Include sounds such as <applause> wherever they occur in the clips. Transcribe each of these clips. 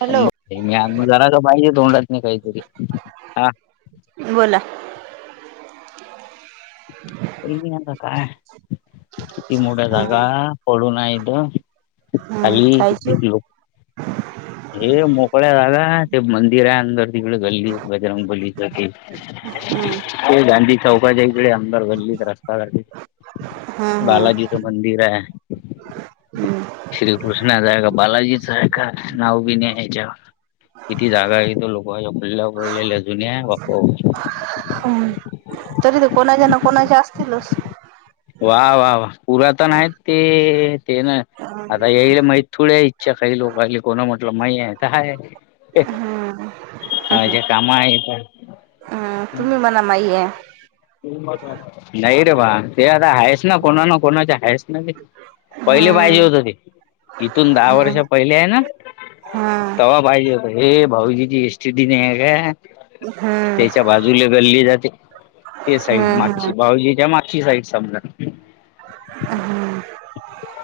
Hello मी अ म जरा तर पाहिजे तोंडात नाही काहीतरी हा बोला आता काय किती मोठा जागा हम्म पडून हाय इथं खाली ये खायची पिलो हे मोकळ्या जागा ते मंदिर हाय अंदर तिकडं गल्लीत बजरंग बलीच हे हम्म ते गांधी चौकाच्या इकडे आमदार गल्लीत रस्ता करत्यात हम्म बालाजीच मंदिर हाय. श्रीकृष्णाच आहे का बालाजीचं आहे का नाव बी नाही याच्यावर किती जागा येतो लोक पडल्या पडलेल्या जुन्या बापपा हो तरी ते कोणाच्या ना कोणाचे असतीलच. वा वा वा पुरातन आहेत ते ते ना आता याईल माहि थोड्या इच्छा काही लोकली कोणा म्हटलं मा आहे काय हम्म ह ज्या काम आहे का हम्म तुम्ही मला माही हे नाहीय रे बा ते आता हायस ना कोणा न कोणा हायस ना ते पहिले पाहिजे हम्म होत ते इथून दहा हम्म वर्ष पहिले आहे ना हम्म तवा पाहिजे होता हे भाऊजीची एस टी डी नाही हे ग हम् त्याच्या बाजूला गल्ली जाते. ते साईड हम्म हम्म मागची भाऊजीच्या मागची साईड समजा हम्म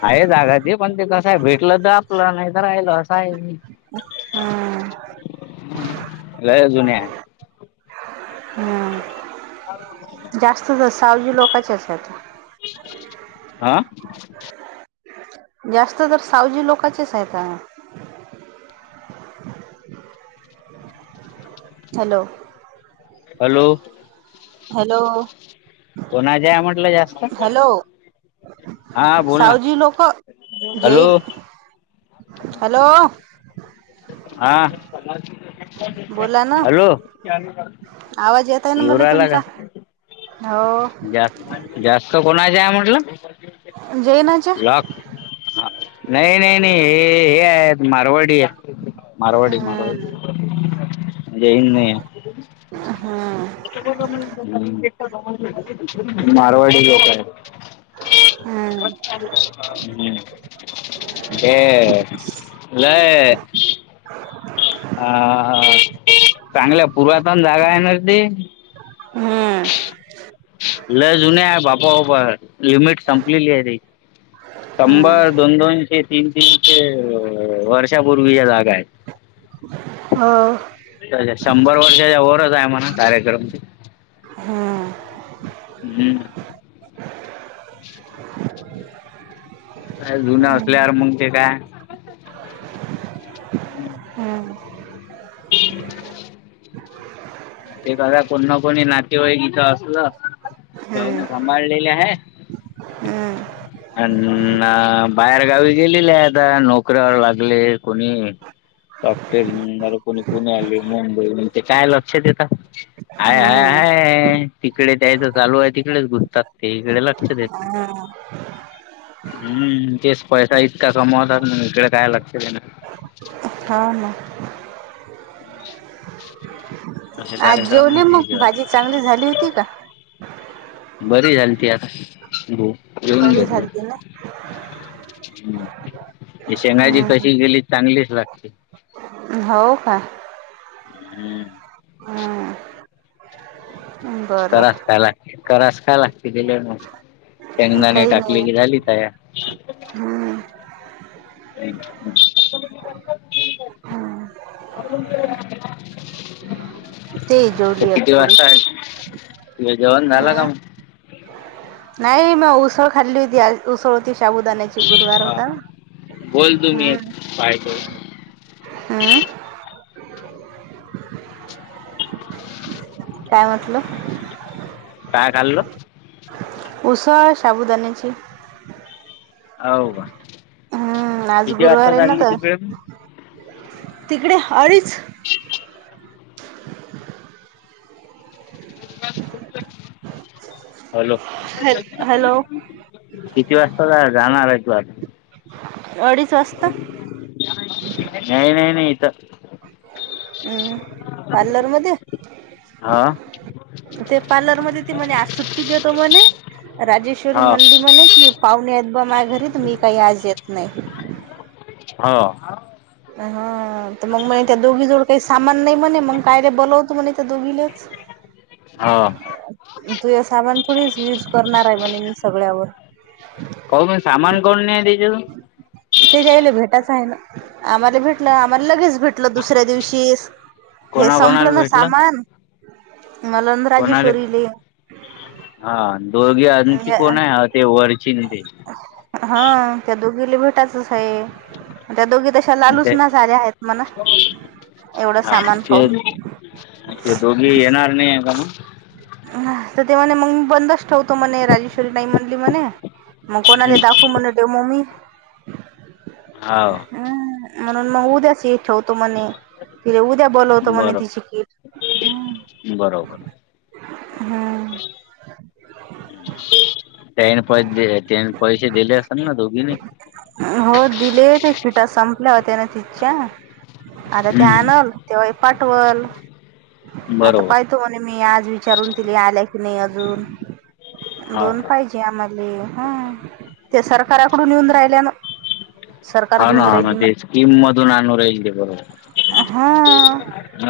आहे जागा ते पण ते कसं आहे भेटलं तर आपला नाही तर राहिल असं हाय हम्म लई जुन्या हाय <inaudible> जास्तच सावजी लोक ची असतात आ जास्त तर सावजी लोकांचेच हायता. हॅलो हॅलो हॅलो कोणाच्या म्हटलं जास्त लोकां हॅलो हा बोल ना सावजी लोक हॅलो जैन हॅलो हा बोला ना हॅलो आवाज येत आहे ना येऊ मला राहिला तुमचा का हो जास्त जास्त कोणाची हाय म्हटला. जैनाच्या. हां नाही नाही नाही हे हे आहेत मारवाडी हे मारवाडी हम्म मारवाडी जैन नई हेत. हम्म मारवाडी लोक आहेत. हम्म <unintelligible> ए ल <inaudible> हा चांगल्या पूर्वातन जागा आहेणा ती हम्म लय जुन आहे बापा बापा लिमिट संपलेली आहे ती हम्म शंभर दोन दोनशे तीन तीनशे वर्षापूर्वी ची जागा आहे. हो शंभर वर्षाच्या वरच आहे म्हणा डायरेक्ट. हम्म हम्म <unintelligible> हे जुन असल्यावर मग ते काय <unintelligible> हम्म <unintelligible> ते क कोण ना कोणी नातेवाई इथं असलं हम्म स सांभाळलेले आहे. हम्म अ बाहेरगावी गेलेले आहेत नोकऱ्यावर लागले कोणी सॉफ्टवेअरणार कोणी पुणे आले मुंबई म्हण ते काय लक्षात येत हय हाय हम्म हाय तिकडे द्यायचं चालू आहे तिकडेच घुसतात ते इकडे लक्ष देत हम्म हम् तेच पैसा इतका कमवतात मग इकडे काय लक्ष देत हां हां असे आज कार्यक्रम जेवले मग भाजी आहेत चांगली झाली होती का? बरी झाली ती आता जेवून बरी घेतो. झालती ना शेंगजी हम्म कशी गेली चांगलीच लागते. हो का हम्म <inaudible> बरं करा काय लागते, करा काय लागते, गेले मग. शेंगदाने काही नाही टाकले की झाली तया. हम्म <inaudible> हम्म ते जेवली एक किती पोळी वाजताये, तुज जेवण झालं का हम्म म. नाही म उसळ खाल्ली होती आज उसळ होती शाबूदाण्याची गुरुवार हा होता ना. <unintelligible> हम्म काय म्हटलं. काय खाल्लं. उसळ साबुदाान्याची. हव का हम्म आज किती वाजता गुरुवार आहे ना लागली तर <unintelligible> तिकडे अडीच. हॅलो! हॅल हॅलो किती वाजता जा जाणार ये तू आत. अडीच वाजता नही नही नहीं इथ. <inaudible> पार्लर मध्ये. हा! ते पार्लरमध्ये ती म्हणे आज सुट्टी देतो म्हणे राजेश्वरी हा मनली म्हणे. की पाहुणे आहेत बॉ माह्या घरी त मी काही आज येत नाही. हा! हा तर मग मने त्या दोघी जवळ काही सामान नाही म्हणे मग काय ले बोलव तुमनहीं त दोघीलच. हा! तूहय सामान थोडीचं युज करणार आहे म्हणे मी सगळ्यावर. काऊन नहीं सामान काऊन नाही तिच्या जवळ. ते त्यायला भेटाचं आहे ना, आम्हाला भेटलं आम्हाला लगेच भेट ल दुसऱ्या दिवशीश हे कोणाकोणाला संपलं ना भेटलं सामान मला कोणाले, राजेश्वरीले हा दोघे आणखी कोण आहे ते वरची न ते. हा त्या दोघीले भेटायचचं आहे त्या दोघी त श्या लालूच ते नचं आल्या आहेत मणा. हा ते ते दोघी येणार नाही आहे का मग. तर ते म्हणे मंग बंदच ठेवतो मणे राजेश्वरी नाही म्हणली म्हणे. मग कोणाले दाखु म्हणे डेमो मी. हाव! ह म्हणून मग उद्या चं हे ठेवतो म्हणे, उद्या बोलवतो म्हणे तिची बरोबर किट. बरोबर. हं! त्याने पै दिले, त्यानी पैसे दिले असल ना दोघीणी अ हो दिले त्या किटा संपल्या होत्या न तिच्या. आता ते आणल हम्म तेव्हा ही पाठवल आता बरोबर पाहि तो न मी आज विचारून तिले आल्या की नाही अजून हा दोन हा पाहिजे. ते आमाले हा ते सरकाराकडून येऊन राहिल्या न. हा ना हा ना ते स्कीम मधून आणू राहीली ते बरो हा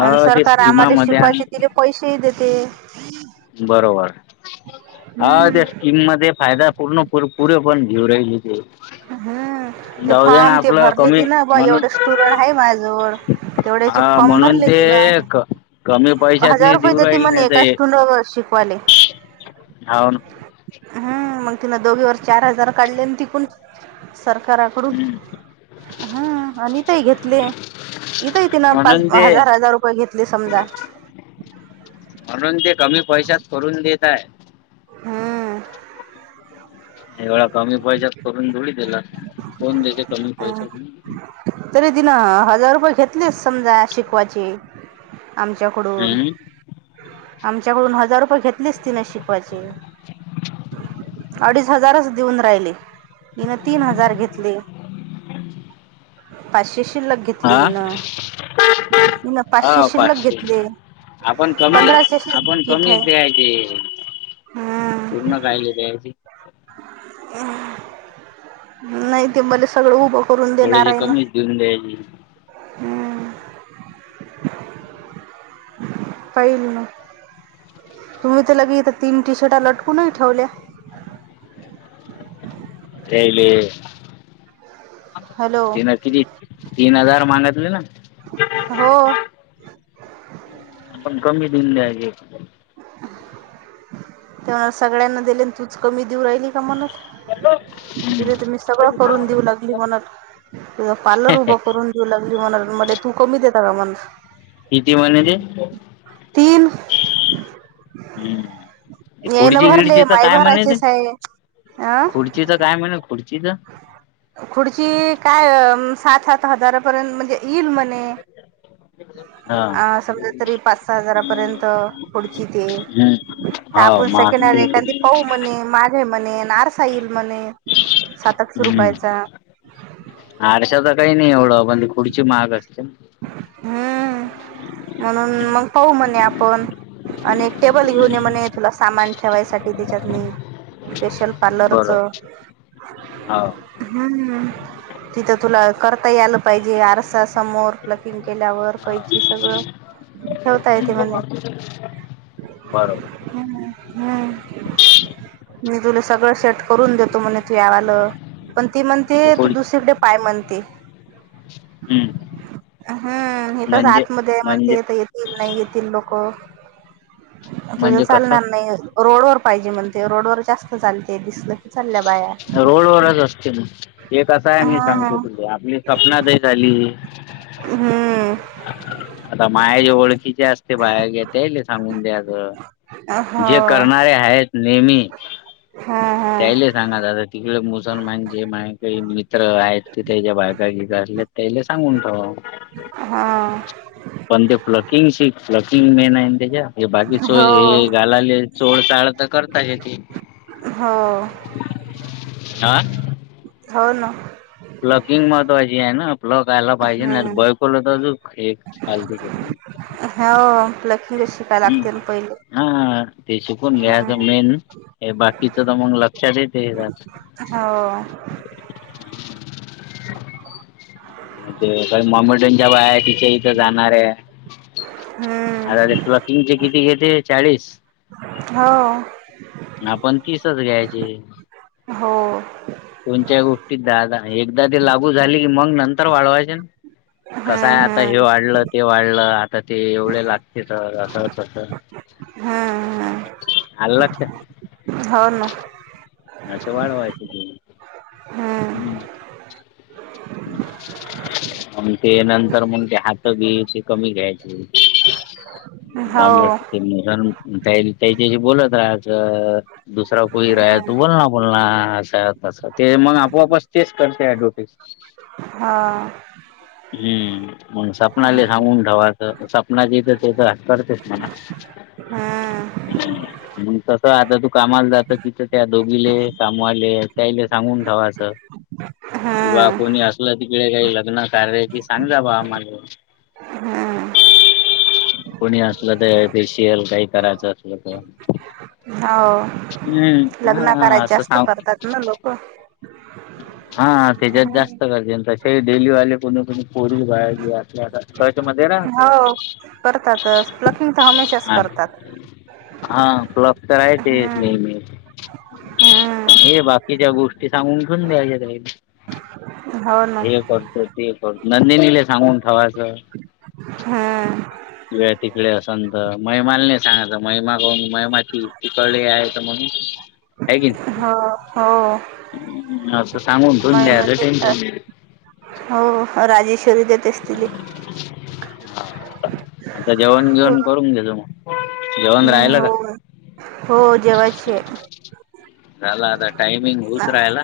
आणि सरकार आम्हाला स्कीमामध्ये आणि शिकवायचे तिले पैसेही देते. बरोबर, हा हम्म तेचकी मध्ये फायदा, पूर्ण पूर, पुरे पण घेऊ राहिली ते. हम्म, ते जाऊ दे ना फॉम ते आपलं भरले कमी ती न, बा म्हणून एवढे स्टुडंट हाय माय जवळ तेवढ्याचे हा फम म्हणून भरले ति न. ते क कमी पैशात हजार नाही रुपय देऊ देती राहिल म्हणे, नाही एका स्टूलवर शिकवाले. हा ना. हम, मग तिनं दोघीवर चार हजार काढले आणि ती पून सरकाराकडून. हम्म हम, आणि इथय घेतले, इथंय तिनं पाच म्हणून ते हजार- हजार रुपये घेतले समजा. म्हणून ते कमी पैशात करून देत हाय. हम्म. एवढ कमी पैशात करून थोडी दिला, कोण देत्यात कमी पैशातनी. तरी ती नं हजार रुपये घेतलेच समजा शिकवायचे आमच्याकडून, हम्म आमच्याकडून हजार रुपये घेतलेच तिने शिकवायचे. <unintelligible> जार देऊन राहिले तिनं, तीन हजार घेतले. <inaudible> पाचशे शिल्लक घेतली हा हिन, हिन पाचशे शिल्लक घेतले. आपण कमी, पंधराशे आपण किट आहे कमीच द्यायचे, हम्म पूर्ण कायले द्यायचे. नाही ते मला सगळं उभं करून देणार थोडेसे हाय ना. कमीच देऊन द्यायचे हम्म, पहिल ना. तुम्ही तर लगे इथं तीन टी शर्टा लटकू नही ठेवल्या. तेले, हॅलो तिनं किती, तीन हजार माणतले ना? हो. आपण कमी देऊन द्याची. तेव्हा, सगळ्यांना दिलेन तूच कमी देऊ राहिली म्हणत. हम्म पुढं तुम्ही सगळं करून देऊ लागली म्हणत, तुझ पार्लर उभं करून देऊ लागली म्हणत, मले कमी देता का म्हण किती म्हनते? तीन हम्, येईन खुडची भरले -गिडची तर माय काय म्हणे ते, भरायचेच आहे अं खुची ति तर काय म्हणे खुडचीच? खुढची, काय सात -सात हजारापर्यंत म्हणजे येईल म्हण नही, हा समजा तरी पाच- सहा हजारपर्यंत. खुडची ते, हम्म तर हो आपण सेकंड महाग हॅन्ड एखादी पऊ म्हणे, माझे म्हणे, नारसाईल म्हणे सात आठशे हम्म, रुपयाचा आरश्याचं काही नाही एवढं, पण ते खुडची महाग असते ना. हम्म, म्हणून मग पाहू म्हणे आपण आणि एक टेबल घेऊन ये म्हणे, तुला सामान ठेवायसाठी त्येच्यात नी. स्पेशल पार्लरच. बरोबर हो हम्म, तिथं तुला करता यायला पाहिजे, आरसाच समोर प्लकिंग केल्यावर, हो कैची सगळं ठेवता येते म्हणे. बरोबर. हा ना, हम्म मी तुला सगळं सेट करून देतो म्हणे तू यावालं. पण ती म्हणते ते तू खुर्ची दुसरीकडे पाय म्हणते. हम्म हम्म इथेच म्हणजे आतमध्ये हाय म्हणते म्हणजे येत नाही येतील लोक तुझं म्हणजे कसं चालणार नाही रोडवर पाहिजे म्हणते रोडवर जास्त चालते दिसलं की चालल्या बाया रोडवररच असते मग एक कं आहे मी सांगतो हा तुझे आपली सपना ताई झाली. हम्म आता माया जे ओळखीचे असते बाया घे त्याले सांगून द्याचं. हो जे करणारे आहेत नेहमी हा त्याईले हा सांगा दादा तिकडे मुसलमान जे मा काही मित्र आहेत ते त्याच्या बायकागले त्याला सांगून ठेवा. हा <unintelligible> पण ते फ्लकिंग शिक फ्लकिंग मेन आहे त्याच्या हे बाकी सो हो हे गालाले सोड साळ तर करता याची हो आ हो ना प्लकिंग महत्त्वाची आहे ना प्लक आयला पाहिजे ना हम्म बयकोलल तर एक पालथ घेत हा वो प्लकिंगच शिकायला लागतंय पहि हा ते शिकून घ्याच मेन हे बाकीच तर मग लक्षात येतायच हो <unintelligible> ते का मम्मी टनच्या बाया तिच्या इथं जाणार आहे आता हम्म ते तुला प्लकिंग चे किती घेते चाळीस हो आपण तीसचं घ्यायची. हो कोणच्याही गोष्टीत दहा दहा एकदा ते लागू झाली की मग नंतर वाढवायचे कसंय हम्म हाय आता हे वाढलं ते वाढलं. आता ते एवढे लागतेत अस तसं हम्म हम्म हम्म आलं लक्षात हो ना असं वाढवायच हम्म आणि ते नंतर मग ते हात ते बी कमी घ्यायच <unintelligible> हो त्या त्याच्याशी बोलत राहायाच दुसरा कोई राहा त हम्म बोल ना पुन्हा असं तस ते मग आपोआपच तेच करते ऍडव्हर्टीस हां हम्म सपना ले सांगून ठेवा. सपना जिथं ते तर करतेच म्हणा हां <unintelligible> मग तस आता तू कामाला जात तिथं त्या दोघीले कामवाले ताईले सांगून ठेव असं <inaudible> की बा हम्म कोणी असलं तिकडे काही लग्नात कार्य की सांगा बा आमाले हम्म कोणी असलं तर शेअर काही करायचं हो हम्म लग्न हा करायचे असं जास्त सांग करतात <unintelligible> <inaudible> हां त्याच्यात जास्त हम्म करजेन तसे डेली वाले कोणी कोणी पोरी बाल्या जे आपले आता हाव करतातच प्लकिंग तर हमेशाच करतात हां प्लग तर आहे ते हम्म नेहमी पन हे हम्म बा किच्या गोष्टी सांगून ठेवून द्यायच्या त्या हो ना हे करतो ते कर नंदिनी ले सांगून ठेवायचं हां तुझ्या तिकडे असंतर मय माल नाही सांगयच महिमागून महिमाची पिकळले आहे म्हणून आहे की नाई हो, हो आसं सांगून ठेवुनी द्यायचं मग टेन्शन नाही हो राजेश्वरी देत असतील आता जेवण, जेवण करून घेजो मग जेवण हम्म राहिलं का हो, हो जेवयचीये झाला आता टायमिंग हुउचरायला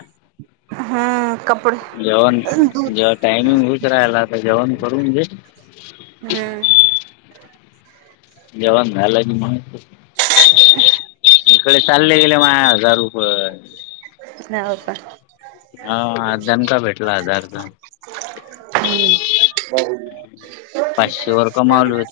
हम्म कपडे जेवण जेव टाइमिंग उचरायला तर जेवण करून घे हम्म जेवण झालं की मंग इकडे चालले गेले माझ हजार रु पय हाव का हा आज दनका भेटला हजारचा हो पाचशेवर कमावले ठीक होते